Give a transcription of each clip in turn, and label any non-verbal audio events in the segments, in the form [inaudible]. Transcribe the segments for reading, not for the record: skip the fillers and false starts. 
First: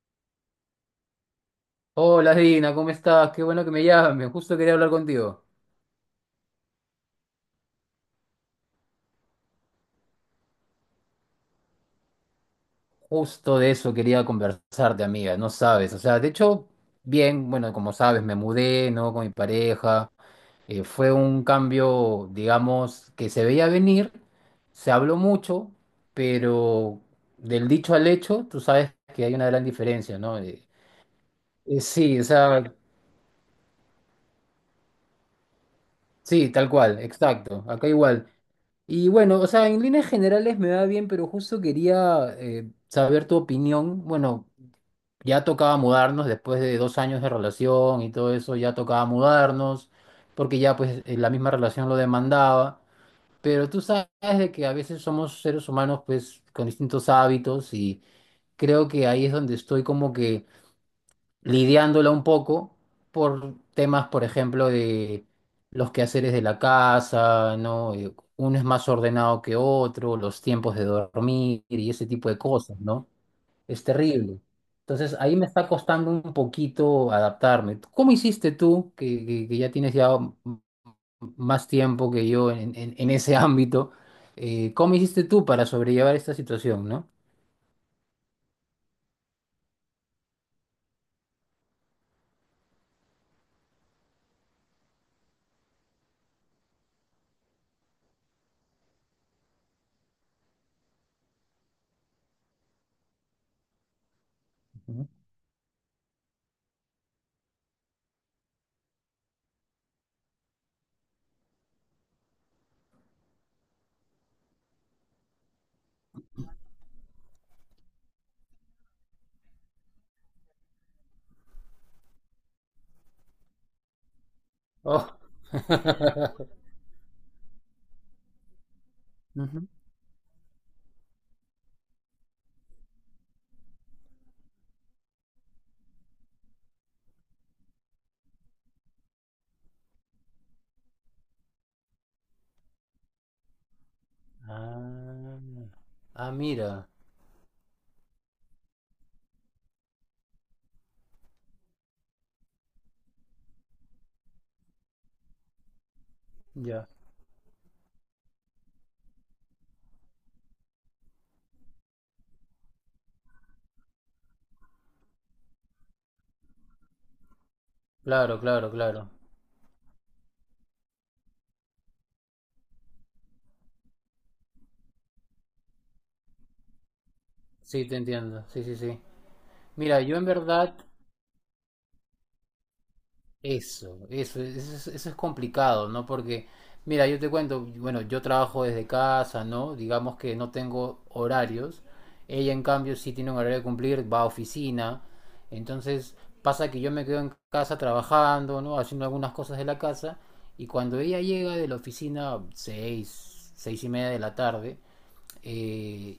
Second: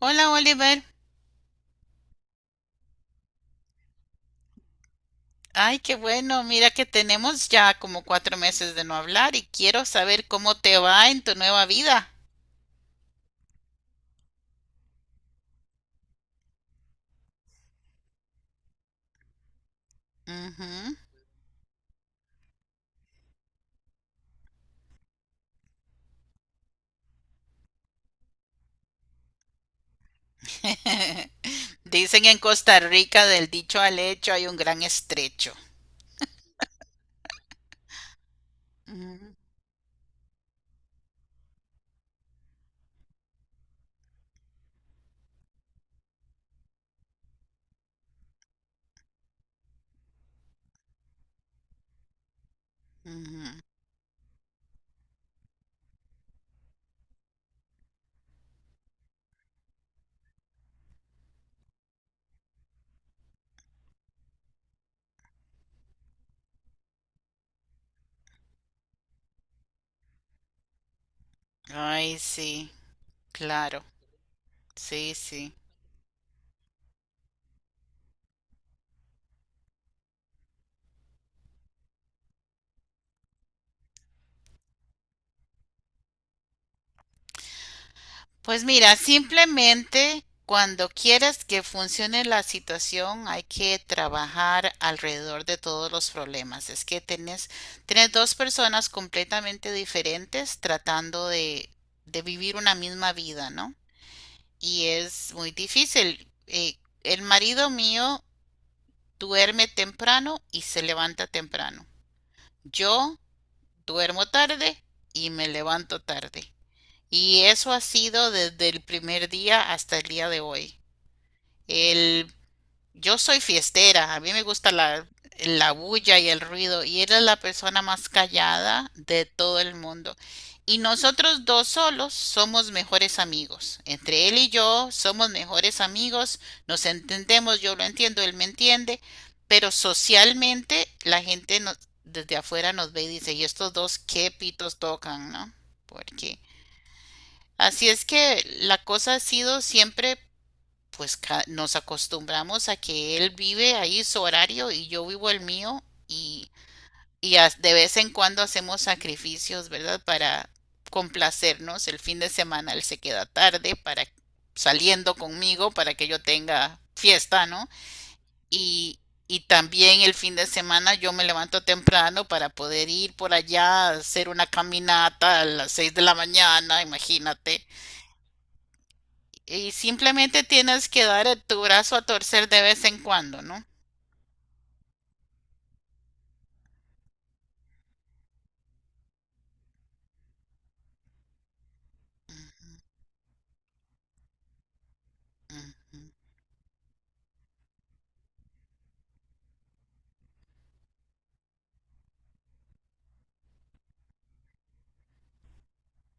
Hola Oliver. Hola Dina, ¿cómo estás? Qué bueno que me llames. Justo quería hablar contigo. Ay, qué bueno, mira que tenemos ya como 4 meses de no hablar y quiero saber cómo te va en tu nueva vida. Justo de eso quería conversarte, amiga. No sabes. O sea, de hecho, bien, bueno, como sabes, me mudé, ¿no? Con mi pareja. Ujú. Fue un cambio, digamos, que se veía venir. Se habló mucho, pero del dicho al hecho, tú sabes que hay una gran diferencia, ¿no? [laughs] Sí, o Dicen en sea, Costa Rica del dicho al hecho hay un gran estrecho. sí, tal cual, exacto. Acá igual. Y Ujú, bueno, o sea, en líneas generales me va bien, pero justo quería saber tu opinión. Bueno, ya tocaba mudarnos después de 2 años de relación y todo eso, ya tocaba mudarnos, porque ya pues la misma relación lo demandaba. ujú. Pero tú sabes de que a veces somos seres humanos pues con distintos hábitos y creo que ahí es donde estoy como que lidiándola un poco por temas, por ejemplo, de los quehaceres de la casa, ¿no? Uno es más ordenado que otro, los tiempos de dormir y ese Ay, tipo de sí, cosas, ¿no? Es claro, terrible. sí, Entonces, ahí me sí. está costando un poquito adaptarme. ¿Cómo hiciste tú, que, que ya tienes ya más tiempo que yo en, en ese ámbito? ¿Cómo hiciste tú para sobrellevar esta situación, no? Pues mira, simplemente cuando quieras que funcione la situación, hay que trabajar alrededor de todos los problemas. Es que tenés dos personas completamente diferentes tratando de vivir una misma vida, ¿no? Y Ujú. es muy difícil. El marido mío duerme temprano y se levanta temprano. Yo duermo tarde y me levanto tarde. Y eso ha sido desde el primer día hasta el día de hoy. El, yo soy fiestera, a mí me gusta la, Oh. la bulla y el [laughs] ruido, y él es la persona más callada de todo el mundo. Y nosotros dos solos somos mejores amigos. Entre él y yo somos mejores amigos, nos entendemos, yo lo entiendo, él me entiende, pero socialmente la gente desde afuera nos ve y dice, ¿y estos dos qué pitos tocan, Ah, no? ah, Porque mira, Así es que la cosa ha sido siempre, pues nos acostumbramos a que él vive ahí su horario y yo vivo el mío, y, ya. y de vez en cuando hacemos sacrificios, ¿verdad? Para complacernos. El fin de semana él se queda tarde para saliendo conmigo para que yo tenga fiesta, ¿no? Claro, claro, Y, claro. y también el fin de semana yo me levanto temprano para poder ir por allá a hacer una caminata a las 6 de la mañana, imagínate. Sí, te entiendo. Sí, sí, sí. Y Mira, yo en simplemente verdad, tienes que dar tu brazo a torcer de vez en cuando, ¿no? Eso es complicado, ¿no? Porque, mira, yo te cuento, bueno, yo trabajo desde casa, ¿no? Digamos que no tengo horarios. Ella, en cambio, sí tiene un horario que cumplir, va a oficina. Entonces, pasa que yo me quedo en casa trabajando, ¿no? Haciendo algunas cosas de la casa. Y cuando ella llega de la oficina, seis, seis y media de la tarde, eh,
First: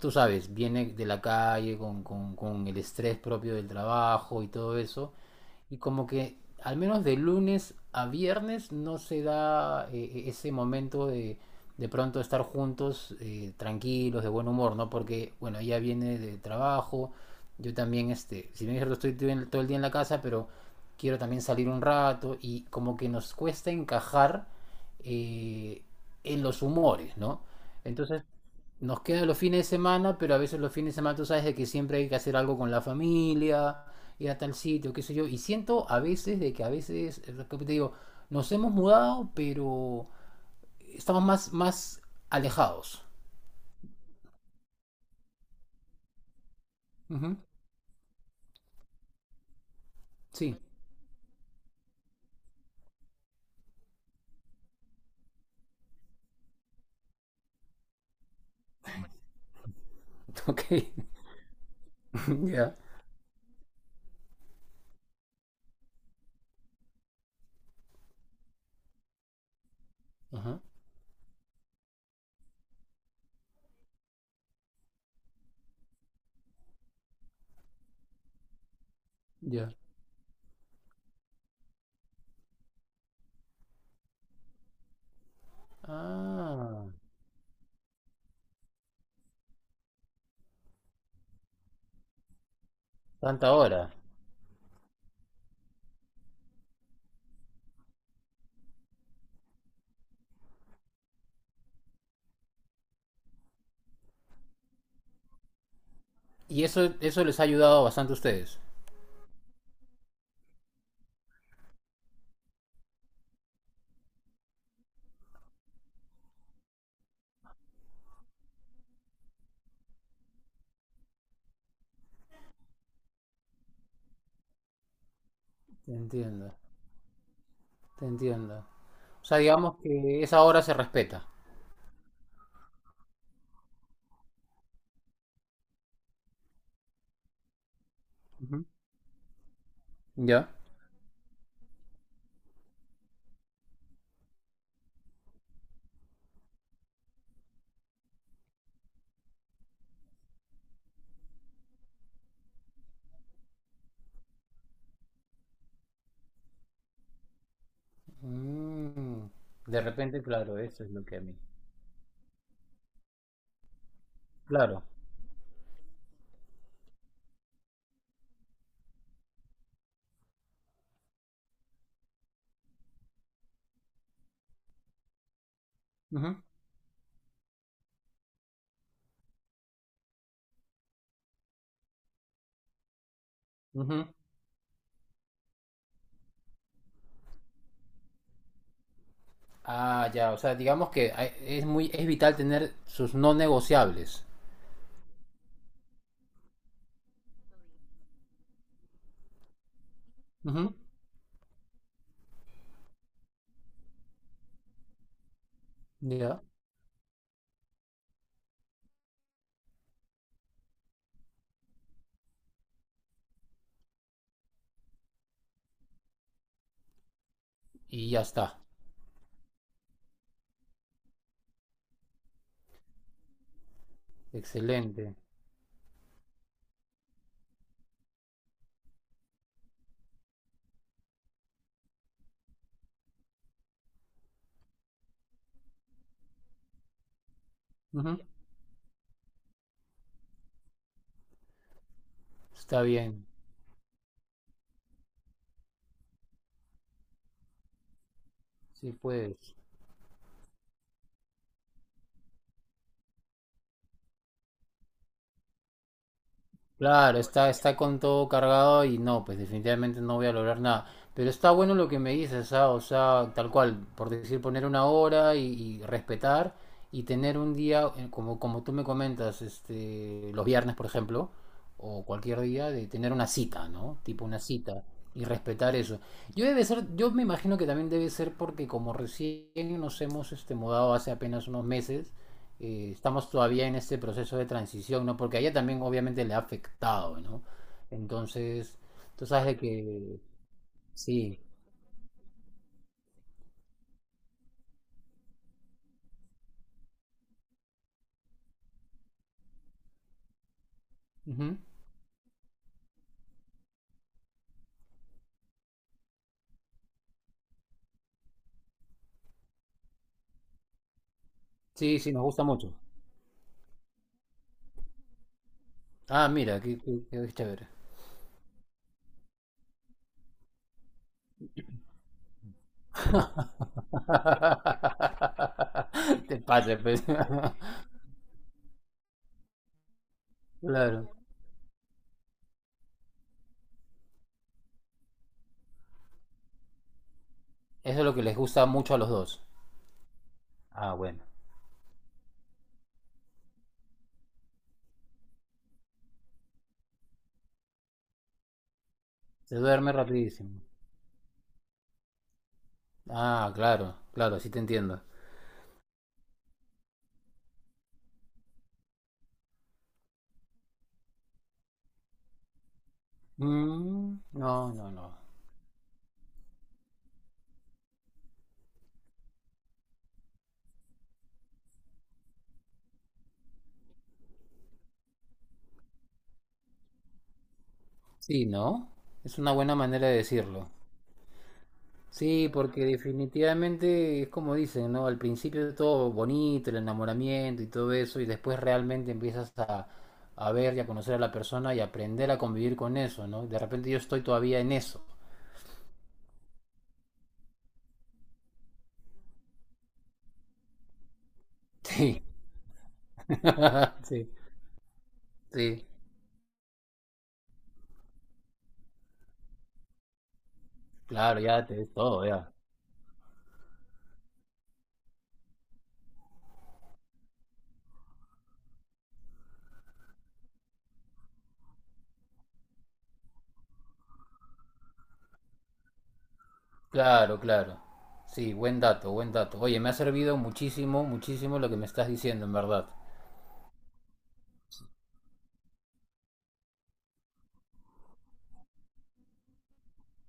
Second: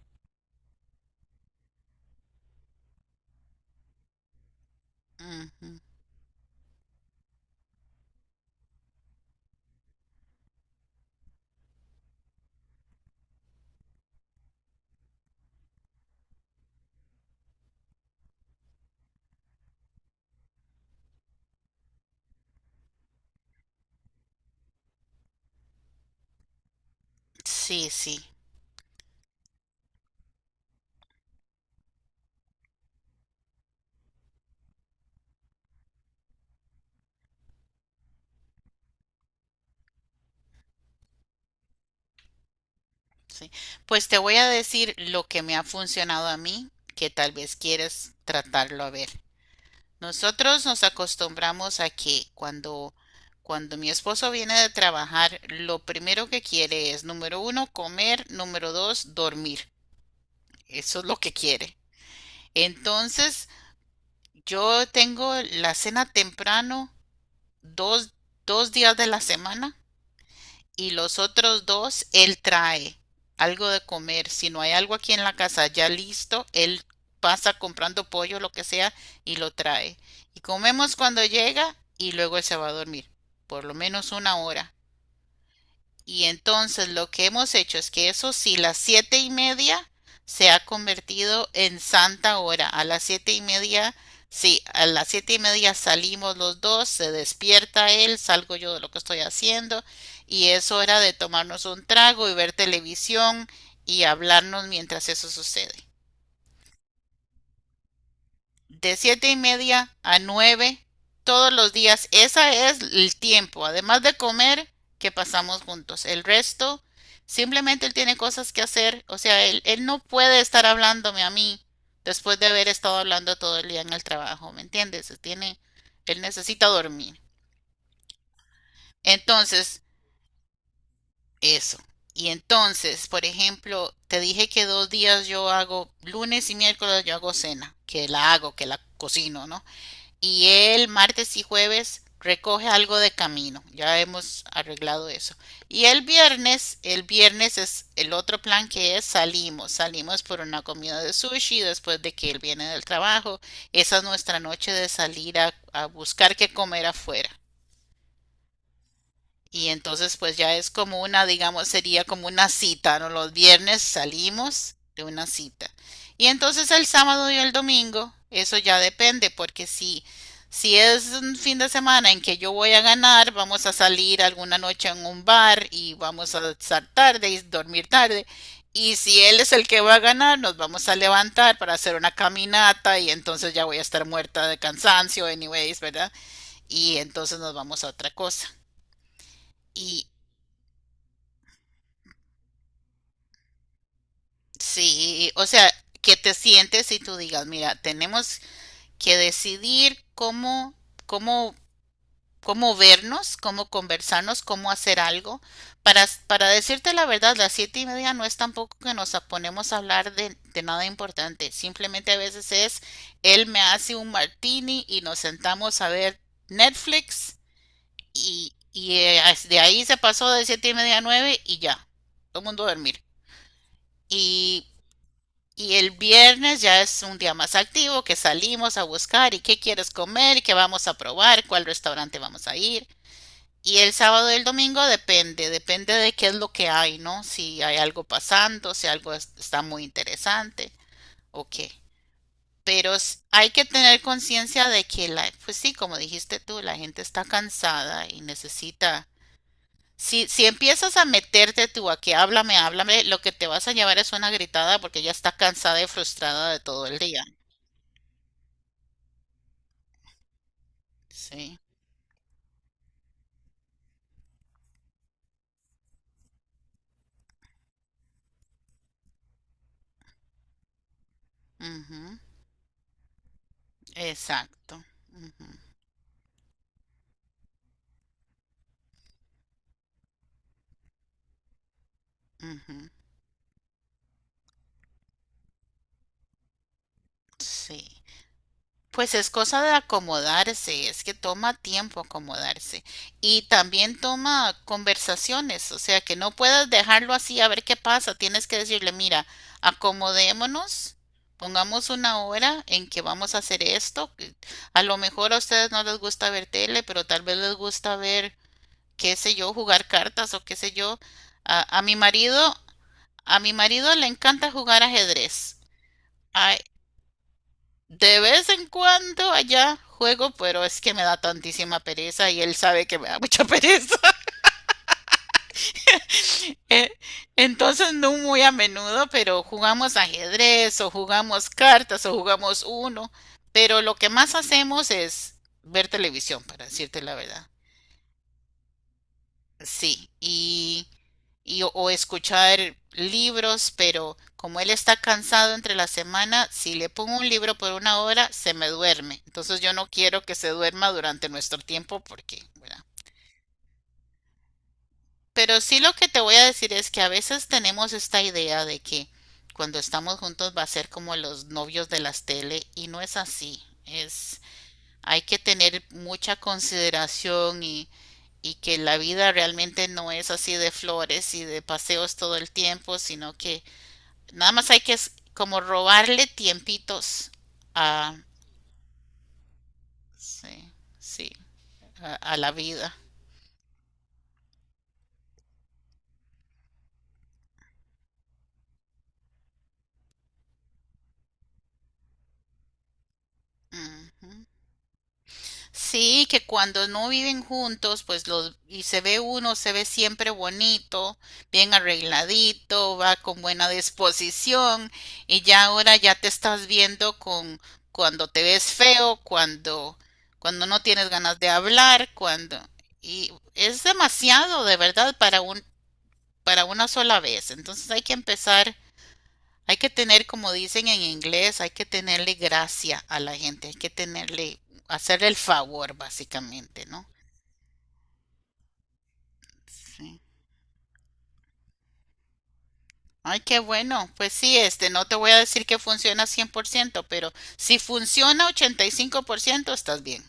tú sabes, viene de la calle con el estrés propio del trabajo y todo eso, y como que al menos de lunes a viernes no se da ese momento de pronto estar juntos tranquilos, de buen humor, ¿no? Porque, bueno, ella viene de trabajo, yo también, este, si bien es cierto, estoy todo el día en la casa, pero quiero también salir un rato y como que nos cuesta encajar eh, en los humores, ¿no? Sí, sí, Entonces, nos quedan los fines de semana, pero a veces los fines de semana tú sabes de que siempre hay que hacer algo con la familia, ir a tal sitio, qué sé yo. Y siento a veces de que a veces, como te digo, nos hemos mudado, pero estamos más, más alejados. sí. Pues te voy a decir lo que me ha funcionado a mí, que tal Ujú, vez quieres tratarlo a ver. sí, Nosotros nos acostumbramos a que cuando mi esposo viene de trabajar, lo primero que quiere es, número 1, comer, número 2, dormir. [laughs] ok, Eso es lo que quiere. [laughs] ya. Entonces, yo tengo la cena temprano dos, 2 días de la semana Ajá, y los otros dos él trae algo de comer. Si no hay algo aquí en la casa ya listo, él pasa comprando pollo, lo que sea, y lo ya. trae. Y comemos cuando llega y luego él se va a dormir, por lo menos 1 hora. Y Ah, entonces lo que hemos hecho es que eso sí, las 7:30 se ha convertido en santa hora. A las siete y tanta hora. media, sí, a las 7:30 salimos los dos, se despierta él, salgo yo de lo que estoy haciendo y es hora de tomarnos un trago y ver televisión y hablarnos mientras eso sucede Y eso les ha ayudado bastante a ustedes. de 7:30 a 9 todos los días. Ese es el tiempo, además de comer, que pasamos juntos. El resto, simplemente él tiene cosas que hacer. O sea, él no puede estar hablándome a mí después de haber estado hablando todo el día en el trabajo, ¿me entiendes? Te Él entiendo, necesita dormir. te entiendo. O sea, digamos Entonces, que esa hora se respeta. eso. Y entonces, por ejemplo, te dije que 2 días yo hago, lunes y miércoles yo hago cena, que la hago, Ujú. que la cocino, ¿no? Y Ya. el martes y jueves recoge algo de camino. Ya hemos arreglado eso. Y el viernes es el otro plan que es salimos. Salimos por una comida de sushi después de que él viene del trabajo. Esa es nuestra noche de salir a buscar qué comer afuera. Mm, Y de entonces repente, pues ya claro, es eso es como lo que a una, mí. digamos, sería como una cita, ¿no? Los viernes salimos Claro. de una cita. Y entonces el sábado y el domingo, eso ya depende, porque si, si es un fin de semana en que yo voy a ganar, vamos a salir alguna noche en un bar y vamos Ujú, a estar tarde y dormir tarde. Y si él es el que va a ganar, nos vamos a levantar para hacer una caminata y entonces ya voy a estar ujú. muerta de cansancio, anyways, ¿verdad? Y entonces nos vamos a otra cosa. Y, Ah, ya, o sea, digamos que hay- es muy, es vital tener sus no negociables. Sí, o sea, que te sientes y tú digas, mira, tenemos que decidir Ujú, cómo, cómo vernos, cómo conversarnos, cómo hacer algo. Ya. Para decirte la verdad, las 7:30 no es tampoco que nos ponemos a hablar de nada importante. Simplemente a veces es, él me hace un martini y nos sentamos a ver Netflix Y ya y, está. y de ahí se pasó de 7:30 a nueve y ya, todo el mundo a dormir. Y Excelente. y el viernes ya es un día más activo que salimos a buscar y qué quieres comer, y qué vamos a probar, cuál restaurante vamos a ir. Y el sábado y el domingo depende, depende de qué es lo que hay, ¿no? Si hay algo Ujú, pasando, si algo está muy interesante o qué. está Pero bien. hay que tener conciencia de que la, pues sí, como dijiste tú, la gente está cansada y Sí, necesita. pues. Si, si empiezas a meterte tú a que háblame, háblame, lo que te vas a llevar es una gritada porque ya está cansada y frustrada de todo el Claro, día. está, está con todo cargado y no, pues definitivamente no voy a lograr nada. Pero está Sí, bueno lo que me dices, ah, o sea, tal cual, por decir, poner una hora y respetar y tener un día, como, como tú me comentas, este, los viernes, por ejemplo, o ujú, cualquier día, de tener una cita, ¿no? Tipo una exacto, cita y ujú, respetar eso. Yo debe ser, yo me imagino que también debe ser porque como recién nos hemos este, mudado hace apenas unos meses, ujú, estamos todavía en este proceso de transición, ¿no? Porque a ella también obviamente le ha afectado, ¿no? sí. Entonces, Pues tú es sabes de cosa de que acomodarse, es que sí. toma tiempo acomodarse y también toma conversaciones, o sea, que no puedas dejarlo así a ver qué pasa, tienes que decirle, mira, acomodémonos, Ujú. pongamos una hora en que vamos a hacer esto, que a lo mejor a ustedes no les gusta ver tele, pero tal vez les gusta ver, qué sé yo, jugar cartas o qué sé yo. A, a mi Sí, sí, nos gusta marido mucho. A mi marido le encanta jugar ajedrez. Ah, Ay, mira, qué chévere. de vez en cuando allá juego, pero es que me da tantísima pereza y él sabe que me da mucha pereza. [laughs] [laughs] Te pases, Eh, pues. [laughs] Entonces no muy a menudo, pero jugamos ajedrez o Claro. jugamos cartas o jugamos uno. Pero lo que más hacemos es ver televisión, para decirte la verdad. Eso es lo que les gusta mucho a los dos. Sí, Ah, bueno. y o escuchar libros, pero como él está cansado entre la semana, si le pongo un libro por 1 hora, se me duerme. Se Entonces yo no duerme quiero que se rapidísimo. duerma durante nuestro tiempo porque, ¿verdad? Ah, claro, claro, sí te entiendo. Pero sí lo que te voy a decir es que a veces tenemos esta idea de que cuando estamos juntos va a ser como los novios de las tele y no es así. Mm, Es, no, no, no. hay que tener mucha consideración y que la vida realmente no es así de flores y de paseos todo el tiempo, sino que nada más hay que como robarle tiempitos a, Sí, ¿no? Es una buena manera de decirlo. sí, sí, a Sí, la porque vida. definitivamente es como dicen, ¿no? Al principio todo bonito, el enamoramiento y todo eso, y después realmente empiezas a ver y a conocer a la persona y aprender a convivir con eso, ¿no? De repente yo estoy Ujú. todavía en eso. Sí, que cuando no viven juntos, pues los y se ve uno, se ve siempre bonito, bien Sí, arregladito, va con buena [laughs] sí, disposición y ya sí, ahora ya te estás viendo con cuando te ves feo, cuando no tienes ganas claro, de ya te ves hablar, todo, ya. cuando y es demasiado de verdad para un para una sola vez. Entonces hay que empezar hay que tener, como dicen en inglés, hay que tenerle gracia a la gente, hay que tenerle, hacerle el favor, básicamente, ¿no? Claro, claro. Sí, buen dato, buen dato. Oye, me ha Sí. servido muchísimo, muchísimo lo que me estás diciendo, en verdad. Ay, qué bueno. Pues sí, este, no te voy a decir que funciona 100%, pero si funciona 85% estás bien.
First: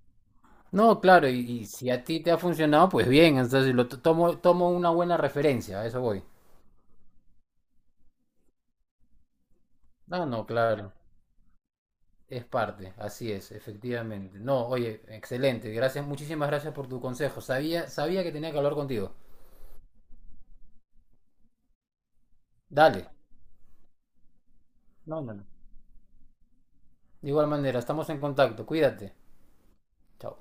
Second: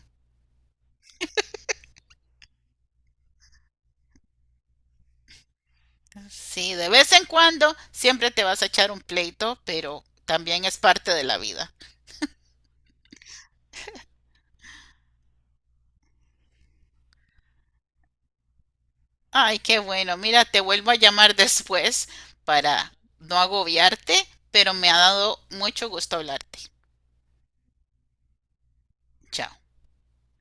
No, claro, y si a ti te ha funcionado, pues bien, entonces tomo, tomo una buena referencia, a eso voy. Sí, de vez en cuando siempre te vas a echar un pleito, pero No, no, también es claro. parte de la vida. Es parte, así es, efectivamente. No, oye, excelente. Gracias, muchísimas gracias por tu consejo. Sabía, sabía que tenía que hablar contigo. Ay, qué bueno. Mira, te vuelvo a llamar después para Dale. no agobiarte, pero me ha No, no, dado no. mucho gusto hablarte. De igual manera, estamos en contacto. Cuídate. Chao. Chao.